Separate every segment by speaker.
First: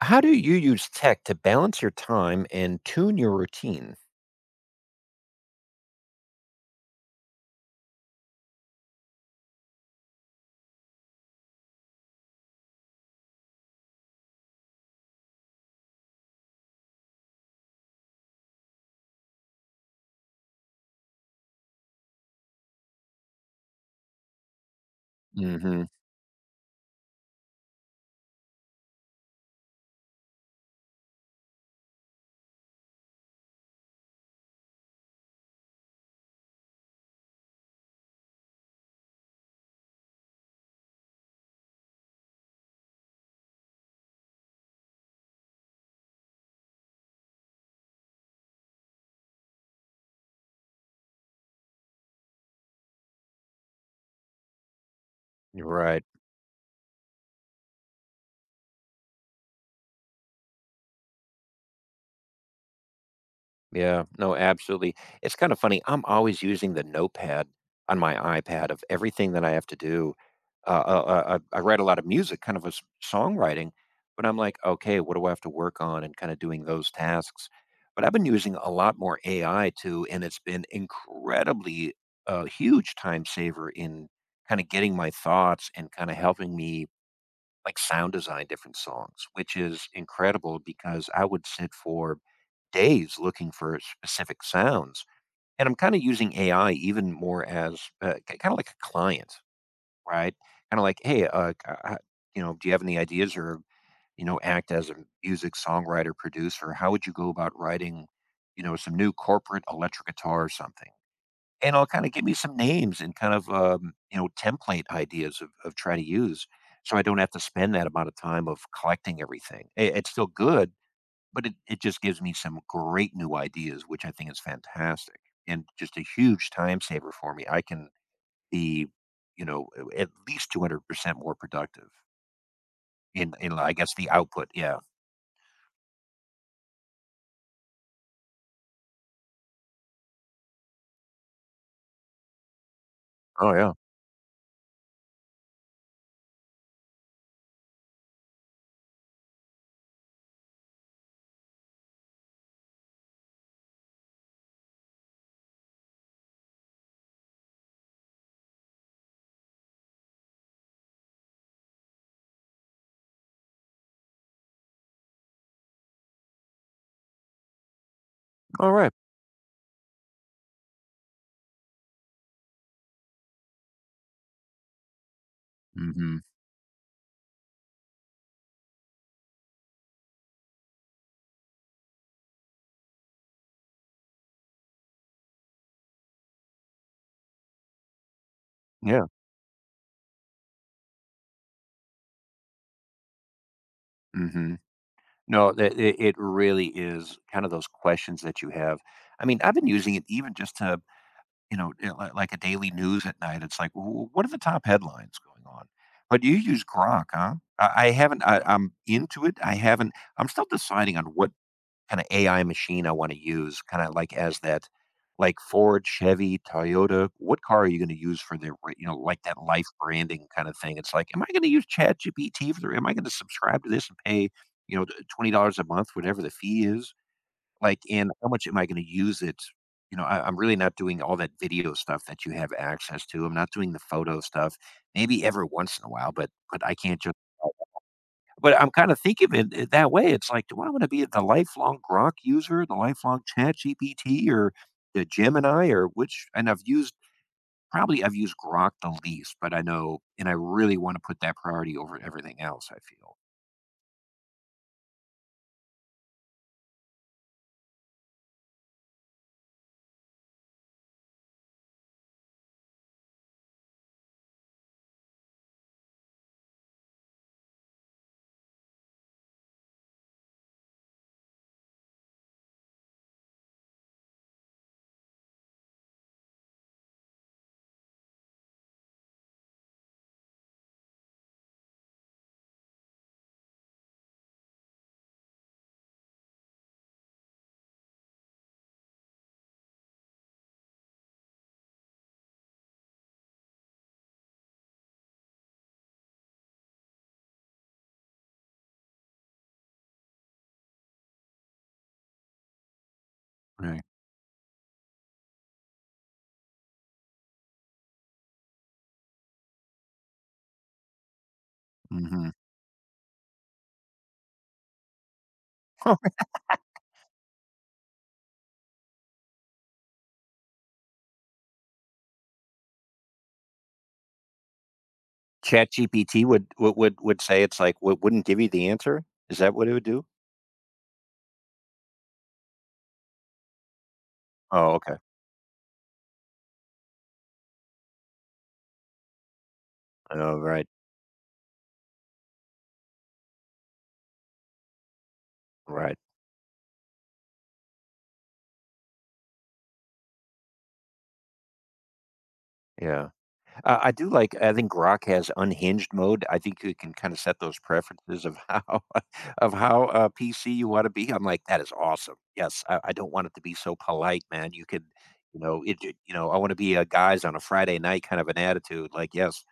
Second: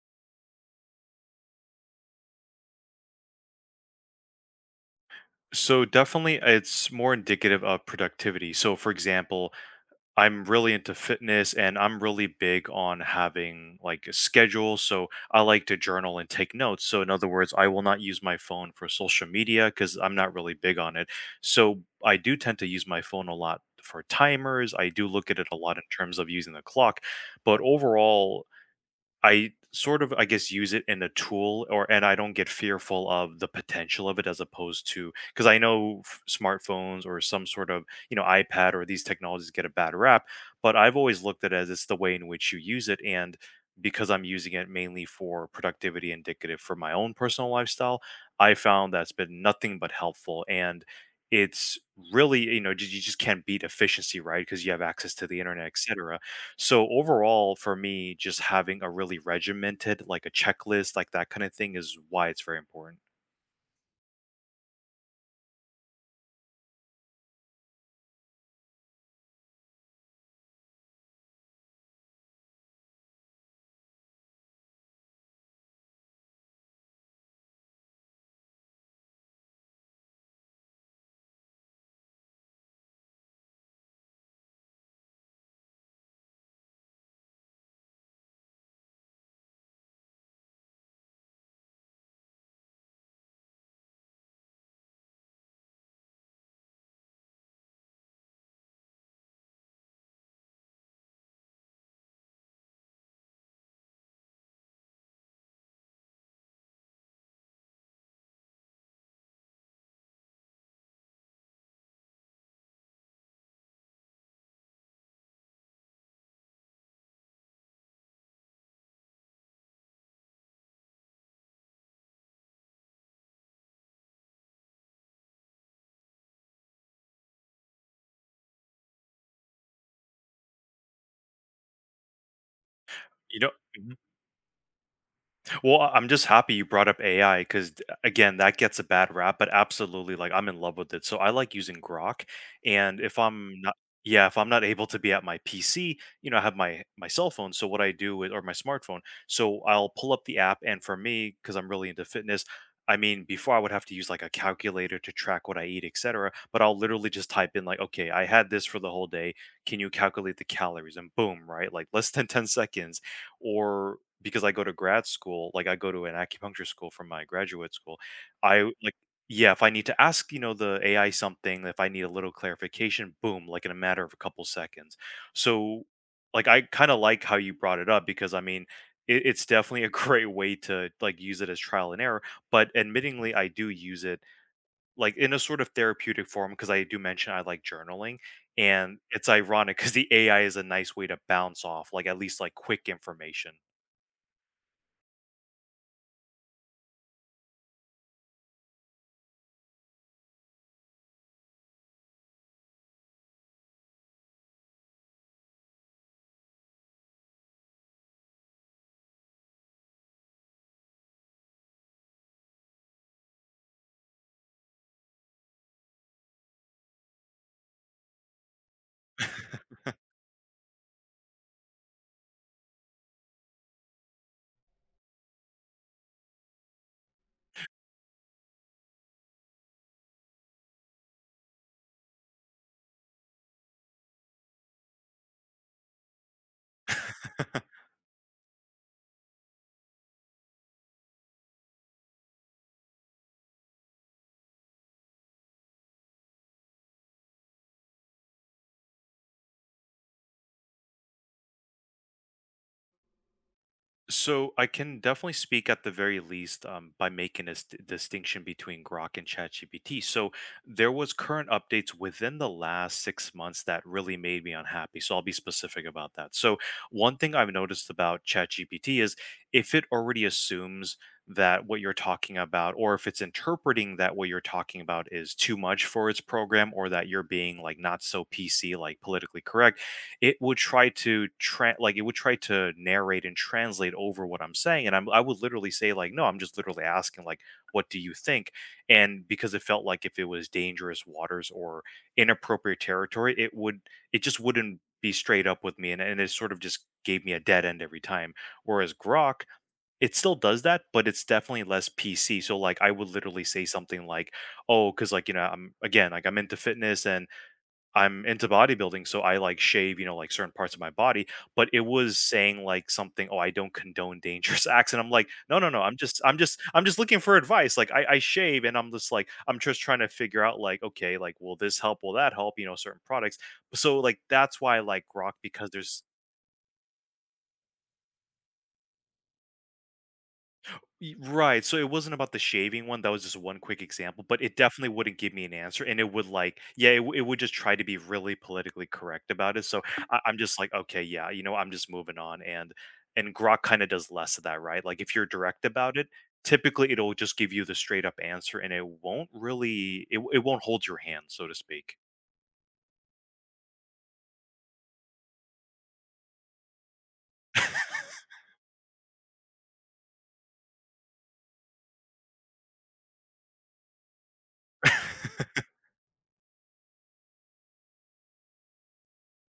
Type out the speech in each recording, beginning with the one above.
Speaker 1: How do you use tech to balance your time and tune your routine?
Speaker 2: So definitely it's more indicative of productivity. So for example, I'm really into fitness and I'm really big on having like a schedule. So I like to journal and take notes. So in other words, I will not use my phone for social media cuz I'm not really big on it. So I do tend to use my phone a lot for timers. I do look at it a lot
Speaker 1: hmm
Speaker 2: in terms of using the clock, but overall I sort of, I guess, use it in a tool, or and I don't get fearful of the potential of it as opposed to because I know smartphones or some sort of you know iPad or these technologies get a bad rap, but I've always looked at it as it's the way in which you use it and because I'm using it mainly for productivity indicative for my own personal lifestyle, I found that's been nothing but helpful and it's really you know you just can't beat efficiency right because you have access to the internet
Speaker 1: right.
Speaker 2: etc. So overall, for me, just having a really regimented, like a checklist, like that kind of thing is why it's very important.
Speaker 1: Yeah. No, absolutely. It's kind of funny. I'm always using the notepad on my iPad of everything that I have to do. I write a lot of music, kind of a songwriting, but I'm like, okay, what do I have to work on and kind of doing those tasks? But I've been using a lot more AI too, and it's been incredibly a huge time saver in kind of getting my thoughts and kind of helping me like sound design different songs, which is incredible because I would sit for days looking for specific sounds. And I'm kind of using AI even more as kind of like a client, right? Kind of like, hey, you know, do you have any ideas or, you know, act as a music songwriter, producer? How would you go about writing, you know, some new corporate electric guitar or something? And it'll kind of give me some names and kind of you know, template ideas of trying to use so I don't have to spend that amount of time of collecting everything. It's still good, but it just gives me some great new ideas which I think is fantastic, and just a huge time saver for me. I can be, you know, a- at least 200% more productive in,
Speaker 2: You know,
Speaker 1: I guess,
Speaker 2: mhm.
Speaker 1: the output. Yeah.
Speaker 2: Well, I'm just happy you brought up AI because, again, that gets a bad rap, but absolutely, like, I'm in love with it. So I like using Grok. And if
Speaker 1: Oh,
Speaker 2: I'm
Speaker 1: yeah.
Speaker 2: not, yeah, if I'm not able to be at my PC, you know, I have my cell phone. So what I do is, or my smartphone. So I'll pull up the app, and for me, because I'm really into fitness, I mean, before I would have to use like a calculator to track what I eat, etc. But I'll literally just type in like, okay, I had this for the whole day. Can you calculate the calories? And boom, right? Like less than 10 seconds, or because I go to grad school, like I go to an acupuncture school from my graduate school, I
Speaker 1: All right.
Speaker 2: like yeah, if I need to ask, you know, the AI something, if I need a little clarification, boom, like in a matter of a couple seconds. So
Speaker 1: Mm-hmm.
Speaker 2: like I kind of like how you brought it up because I mean it's definitely a great way to like use it as trial and error. But admittingly I do use it like in a sort of therapeutic form because I do mention I like journaling. And
Speaker 1: Yeah.
Speaker 2: it's ironic because the AI is a nice way to bounce off, like at least like quick information.
Speaker 1: hmm No, it really is kind of those questions that you have. I mean, I've been using it even just to, you know, eh, li like a daily news at night. It's like, "W "what are the top headlines going on?" But you use Grok, huh? I'm into it. I haven't. I'm still deciding on what kinda AI machine I wanna use, kinda like as that, like, Ford, Chevy, Toyota. What car are you gonna use for their ra you know, like that life branding kinda thing? It's like, am I gonna use ChatGPT for the? Am I gonna subscribe to this and pay, you know, $20 a month, whatever the fee is? Like, and how much am I gonna use it? You know, I I'm really not doing all that video stuff that you have access to. I'm not doing the photo stuff, maybe every once in a while, but I can't just but I'm kinda thinking it it that way. It's like, do I wanna be the lifelong Grok user, the lifelong ChatGPT, or the Gemini, or which? And I've used, probably I've used Grok the least, but I know and I really wanna put that priority over everything else, I feel.
Speaker 2: So I can definitely speak at the very least by making a distinction between Grok and ChatGPT. So there was current updates within the last 6 months that really made me unhappy. So I'll be specific about that. So one thing I've noticed about ChatGPT is if it already assumes that what you're talking about, or if it's interpreting that what you're talking about is too much for its program, or that you're being like not so PC, like politically correct it would try to like it would try to narrate and translate over what I'm saying, and I would literally say like, no, I'm just literally asking like, what do you think? And because it felt like if it was dangerous waters or inappropriate territory, it would it just wouldn't be straight up with me, and it sort of just gave me a dead end every time. Whereas Grok, it still does that, but it's definitely less PC. So like, I would literally say
Speaker 1: Right.
Speaker 2: something like, oh, because like you know, I'm again like I'm into fitness and I'm into bodybuilding, so I like shave, you know, like certain parts of my body, but it was
Speaker 1: Mhm.
Speaker 2: saying like something, "Oh, I don't condone dangerous acts." And I'm like, "No, no, no.
Speaker 1: Huh.
Speaker 2: I'm just looking for advice. Like I shave and I'm just like I'm just trying to figure out like, okay, like will this help? Will that help? You know, certain products." So like that's why I like rock because there's
Speaker 1: ChatGPT would say, it's like, wouldn't give you the answer? Is that what it would do?
Speaker 2: Y right, so it wasn't about the shaving one, that was just one quick example, but it
Speaker 1: Oh,
Speaker 2: definitely
Speaker 1: okay.
Speaker 2: wouldn't give me an answer, and it would, like yeah, it would just try to be really politically correct about it, so I
Speaker 1: Oh,
Speaker 2: I'm just
Speaker 1: right.
Speaker 2: like, "Okay, yeah, you know, I'm just moving on," and Grok kinda does less of that, right? Like, if you're direct about
Speaker 1: Right.
Speaker 2: it, typically, it'll just give you the straight up answer, and it won't really it won't hold your hand, so to speak.
Speaker 1: Yeah. I do like, I think Grok has unhinged mode. I think you can kind of set those preferences of how of how PC you want to be. I'm like, that is awesome. Yes, I don't want it to be so polite, man. You could, you know, You know, I want to be a guys on a Friday night kind of an attitude. Like, yes,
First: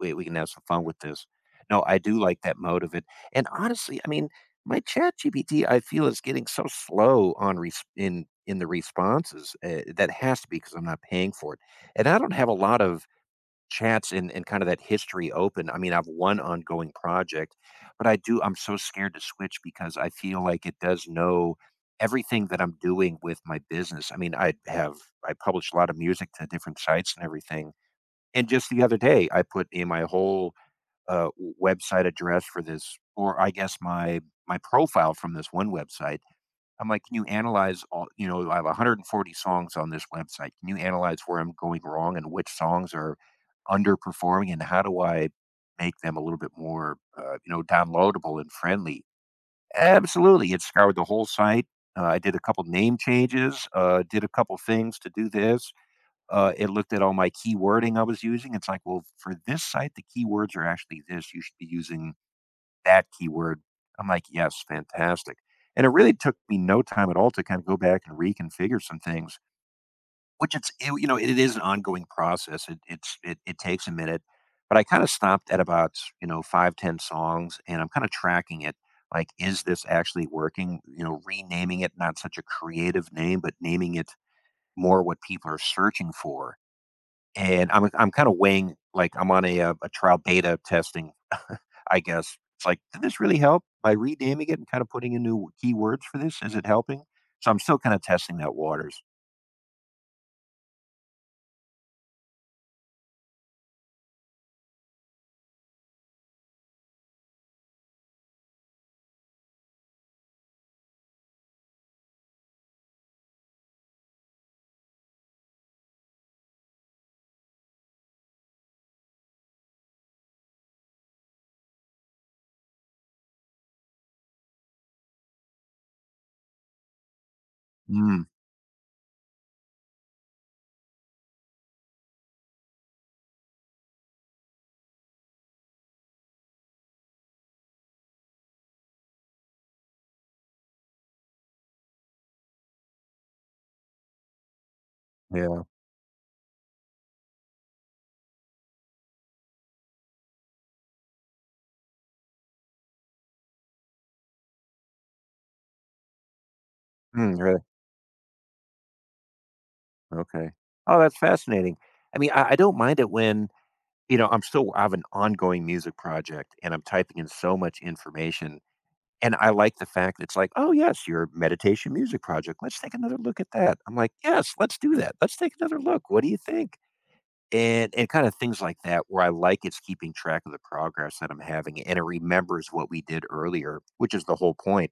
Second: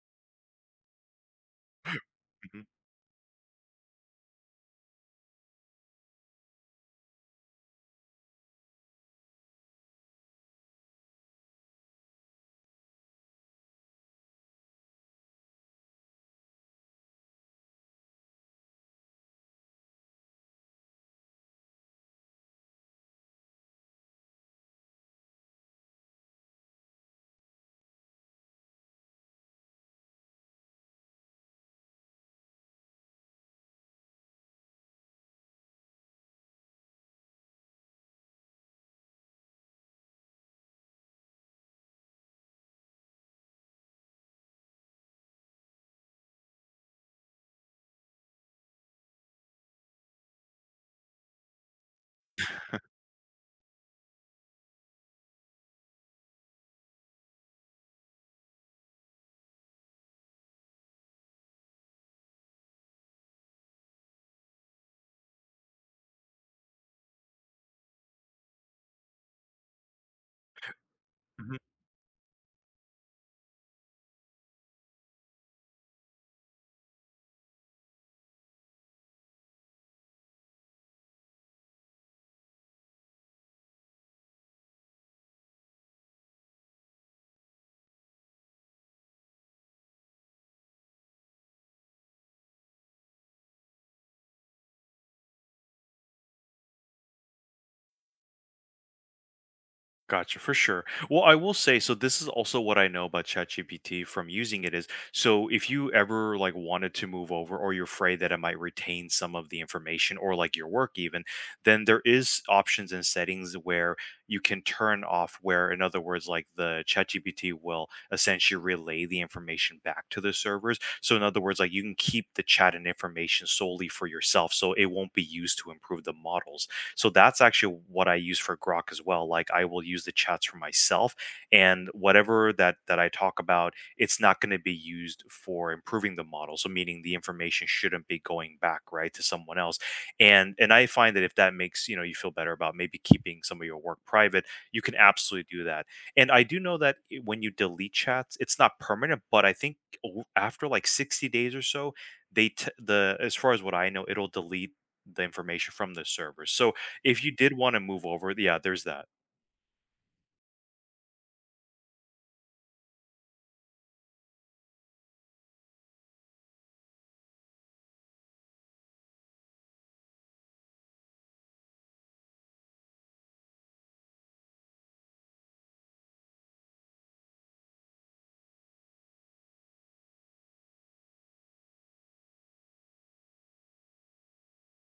Speaker 1: we can have some fun with this. No, I do like that
Speaker 2: Mhm,
Speaker 1: mode of it. And honestly, I mean, my Chat GPT, I feel, is getting so slow on in the responses. That has to be because I'm not paying for it, and I don't have a lot of Chance and kind of that history open. I mean, I've one ongoing project, but I do, I'm so scared to switch because I feel like it does know everything that I'm doing with my business. I mean, I have, I publish a lot of music to different sites and everything. And just the other day, I put in my whole website address for this, or I guess my, my profile from this one website. I'm like, "Can you analyze all," you know, I have 140 songs on this website. Can you analyze where I'm going wrong and which songs are underperforming, and how do I make them a little bit more, you know, downloadable and friendly?" Absolutely, it scoured the whole site. I did a couple name changes, did a couple things to do this. It looked at all my keywording I was using. It's like, "Well, for this site, the keywords are actually this. You should be using that keyword." I'm like, "Yes, fantastic." And it really took me no time at all to kind of go back and reconfigure some things, which it's it you know, it is
Speaker 2: mhm.
Speaker 1: an ongoing process. It it's it It takes a minute, but I kinda stopped at about, you know, 5, 10 songs, and I'm kinda tracking it, like, is this actually working? You know, renaming it, not such a creative name, but naming it more what people are searching for. And I'm kinda weighing like, I'm on a trial beta testing, I guess. It's like, "Did this really help by renaming it and kinda putting in new keywords for this? Is it helping?" So I'm still kinda testing that waters.
Speaker 2: Gotcha, for sure. Well, I will say, so this is also what I know about ChatGPT from using it is, so if you ever like wanted to move over or you're afraid that it might retain some of the information or like your work even, then there is options and settings where you can turn off where, in other words, like the ChatGPT will essentially relay the information back to the servers. So in other words, like you can keep the chat and information solely for yourself, so it won't be used to improve the models so that's actually what I
Speaker 1: Mm,
Speaker 2: use for Grok as well. Like I will use the chats for myself and whatever that I talk about, it's not going to be used for improving the model. So meaning the information shouldn't be going back right to someone else. And I find that if that makes, you know, you feel better about maybe keeping some of your work private, you can absolutely
Speaker 1: yeah.
Speaker 2: do that. And I do know that when you delete chats, it's not permanent, but I think after like 60 days or so, the as far as what I know, it'll delete the information from the server. So if you
Speaker 1: Mm,
Speaker 2: did
Speaker 1: really?
Speaker 2: wanna move over, yeah, there's that.
Speaker 1: Okay. Oh, that's fascinating. I mean, I don't mind it when, you know, I have an ongoing music project, and I'm typing in so much information, and I like the fact that it's like, "Oh, yes, your meditation music project. Let's take another look at that." I'm like, "Yes, let's do that. Let's take another look. What do you think?" And kind of things like that where I like it's keeping track of the progress that I'm having and it remembers what we did earlier, which is the whole point.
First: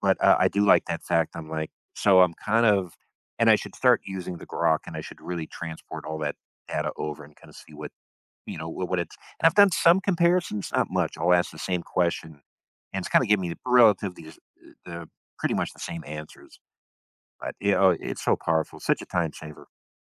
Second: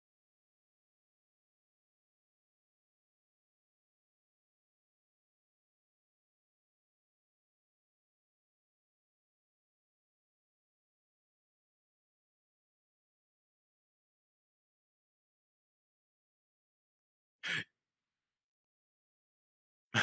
Speaker 1: But I do like that fact. I'm like, so I'm kind of, and I should start using the grok and I should really transport all that data over and kind of see what, you know, what it's, and I've done some comparisons, not much. I'll ask the same question and it's kind of giving me the relatively, the pretty much the same answers. But you know, it's so powerful, such a time saver.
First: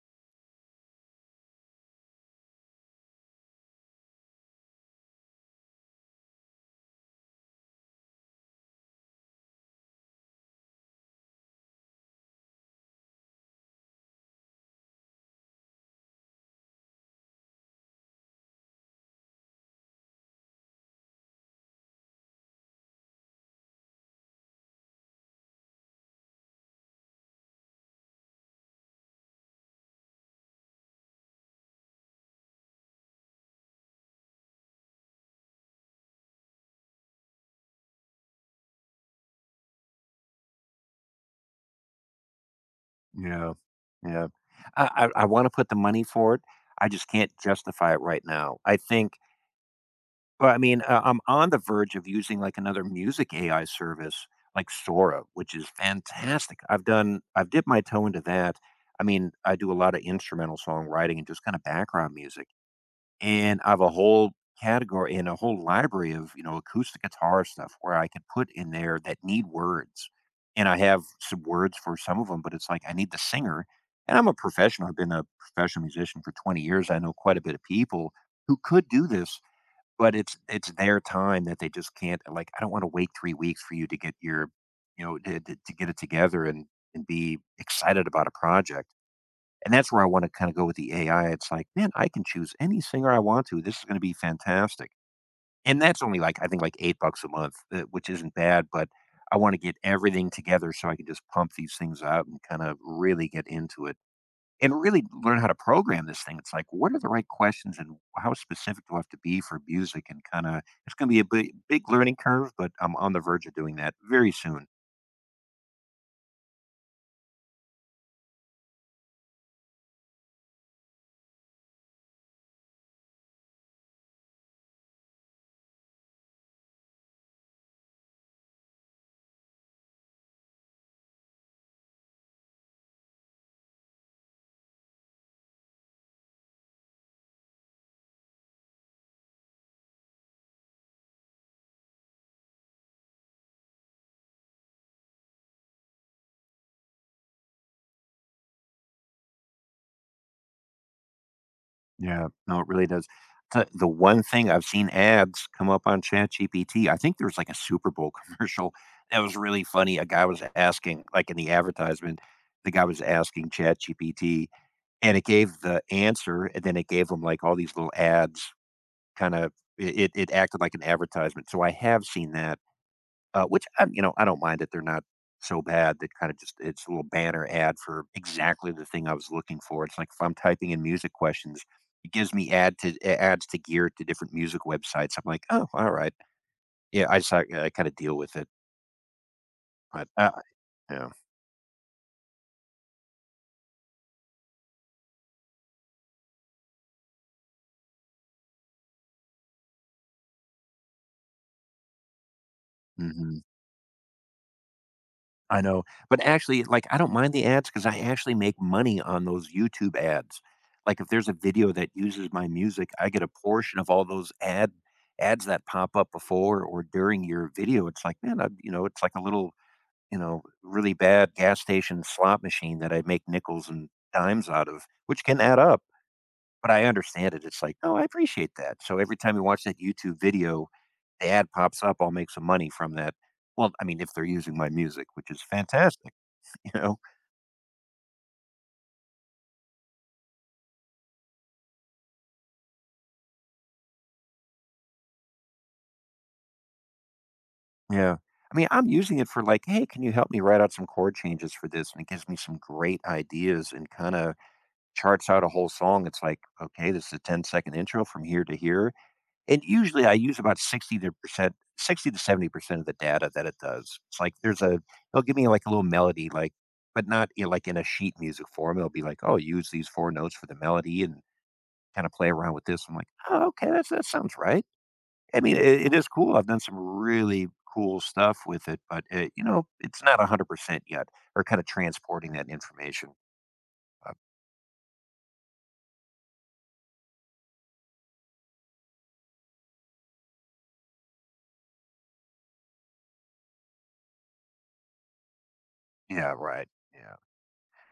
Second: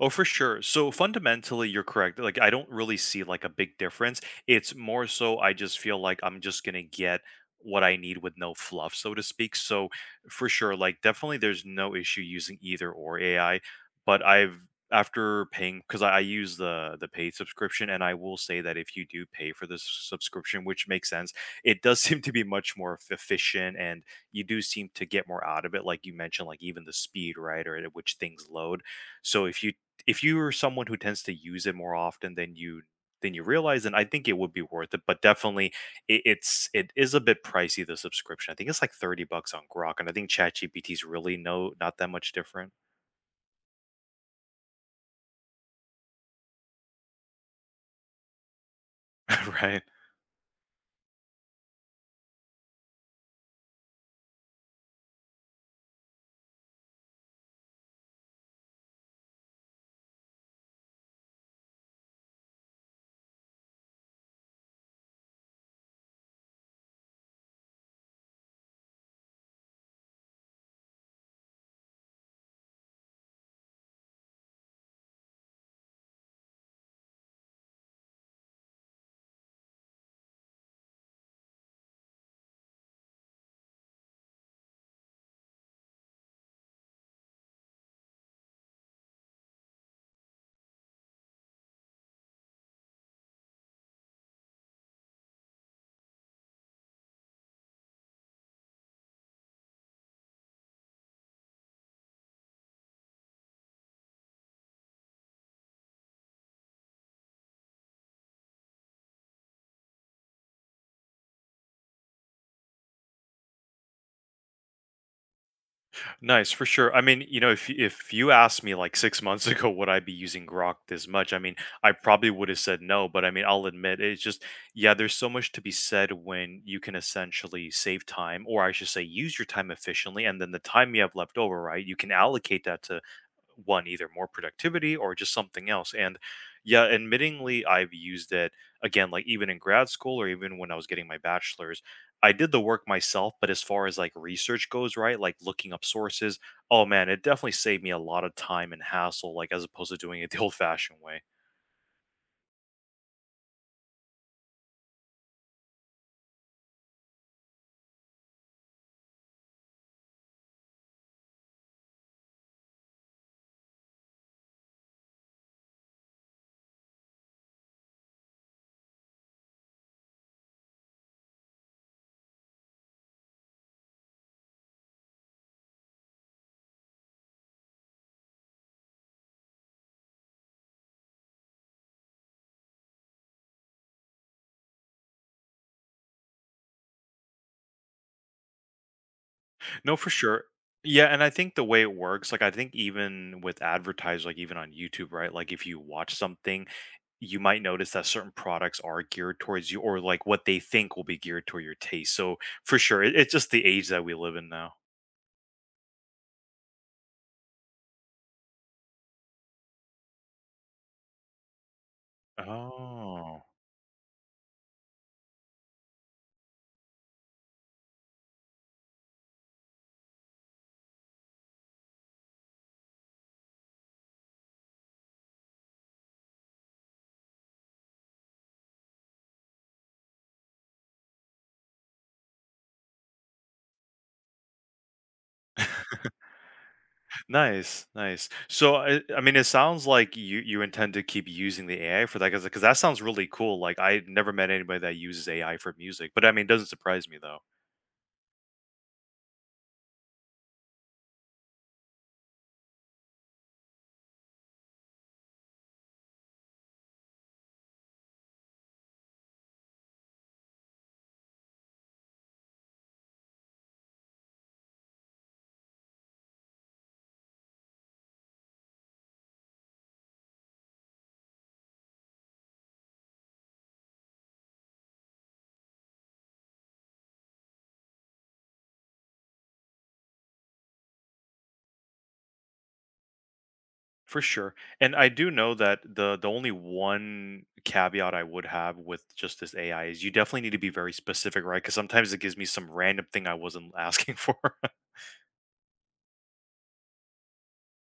Speaker 2: Oh, for sure. So fundamentally, you're correct. Like, I don't really see like a big difference. It's more so I just feel like I'm just gonna get what I need with no fluff, so to speak. So for sure, like definitely there's no issue using either or AI, but I've after paying because I use the paid subscription and I will say that if you do pay for this subscription, which makes sense, it does seem to be much more efficient and you do seem to get more out of it. Like you mentioned, like even the speed, right? Or at which things load so if you if you're someone who tends to use it more often than you realize, then I think it would be worth it. But definitely, it's it is a bit pricey the subscription. I think it's like $30 on Grok, and I think ChatGPT is really no not that much different,
Speaker 1: Yeah, yeah. I wanna put the money for it, I just can't justify it right now. I think,
Speaker 2: right?
Speaker 1: well, I mean, I'm on the verge of using, like, another music AI service, like Sora, which is fantastic. I've dipped my toe into that. I mean, I do a lot of instrumental songwriting and just kinda background music. And I have a whole category and a whole library of, you know, acoustic guitar stuff where I could put in there that need words. And I have some words for some of them, but it's like I need the singer. And I'm a professional. I've been a professional musician for 20 years. I know quite a bit of people who could do this, but it's their time that they just can't, like I don't want to wait 3 weeks for you to get your you know, to get it together and be excited about a project, and that's where I wanna kinda go with the AI. It's like, "Man, I can choose any singer I want to. This is gonna be fantastic." And that's only, like, I think, like, $8 a month, which isn't bad, but I wanna get everything together so I can just pump these things out and kind of really get into it and really learn how to program this thing. It's like, what are the right questions and how specific do I have to be for music, and kinda it's gonna be a big big learning curve, but I'm on the verge of doing that very soon.
Speaker 2: Nice, for sure. I mean, you know, if you asked me like 6 months ago, would I be using Grok this much? I mean, I probably would have said no, but I mean, I'll admit it's just, yeah, there's so much to be said when you can essentially save time, or I should say, use your time efficiently, and then the time you have left over, right? You can allocate that to one either more productivity or just something else and yeah admittingly I've used it again like even in grad school or even when I was getting my bachelor's I did the work myself but as far as like research goes right like looking up sources oh man it definitely saved me a lot of time and hassle like as opposed to doing it the old fashioned way.
Speaker 1: Yeah. No, it really does. The one thing I've seen ads come up on ChatGPT, I think there was like a Super Bowl commercial that was really funny. A guy was asking, like in the advertisement, the guy was asking ChatGPT, and it gave the answer, and then it gave him like all these little ads, kind of it acted like an advertisement. So I have seen that. Which I you know, I don't mind that they're not so bad, that kinda just it's a little banner ad for exactly the thing I was looking for. It's like if I'm typing in music questions, it gives me ad to a ads to gear to different music websites. I'm like, "Oh, alright." Yeah, I just I kinda deal with it,
Speaker 2: No,
Speaker 1: but,
Speaker 2: for sure. Yeah,
Speaker 1: yeah.
Speaker 2: and I think the way it works, like I think even with advertisers, like even on YouTube, right? Like if you watch something, you might notice that certain products are geared towards you, or like what they think will be geared toward your taste. So for sure, it's
Speaker 1: Mhm.
Speaker 2: just the age that we live in now.
Speaker 1: I know, but actually, like, I don't mind the ads because I actually make money on those YouTube ads. Like, if there's a video that uses my music, I get a
Speaker 2: Oh,
Speaker 1: portion of all those ad ads that pop up before or during your video. It's like, man, I you know, it's like a little, you know, really bad gas station slot machine that I make nickels and dimes out of, which can add up, but I understand it. It's like, "Oh, I appreciate that." So every time you watch that YouTube video, the ad pops up, I'll make some money from that. Well, I mean, if they're using my music, which is fantastic. You know?
Speaker 2: nice, nice. So I mean, it sounds like you intend to keep using the AI for that because that sounds really cool. Like I never met anybody that uses AI for music, but I mean, it doesn't surprise me though.
Speaker 1: Yeah. I mean, I'm using it for like, "Hey, can you help me write out some chord changes for this?" And it gives me some great ideas and kinda charts out a whole song. It's like, "Okay, this is a 10-second intro from here to here." And usually I use about 60 to 70% of the data that it does. It's like there's a, it'll give me like a little melody, like, but not in like in a sheet music form. It'll be like, "Oh, use these 4 notes for the melody and kinda play around with this." I'm like, "Oh, okay. That's that sounds right." I mean, it is cool. I've done some really cool stuff with it, but uh, you know, it's not 100% yet, or kind of transporting that information. Uh,
Speaker 2: For sure. And I do know that the only one caveat I would have with just this AI is you definitely need to be very specific, right? Because sometimes it gives me some random thing I wasn't asking for.
Speaker 1: yeah, right. Yeah.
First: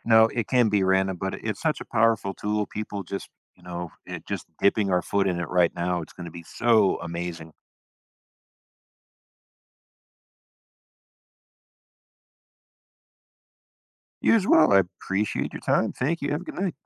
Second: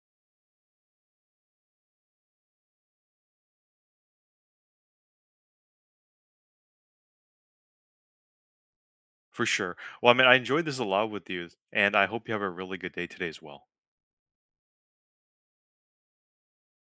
Speaker 1: No, it can be random, but it's such a powerful tool. People just, you know, just dipping our foot in it right now. It's going to be so amazing.
Speaker 2: For sure. Well, I mean, I enjoyed this a lot with you, and I hope you have a really good day today as well.
Speaker 1: You as well. I appreciate your time. Thank you. Have a good night.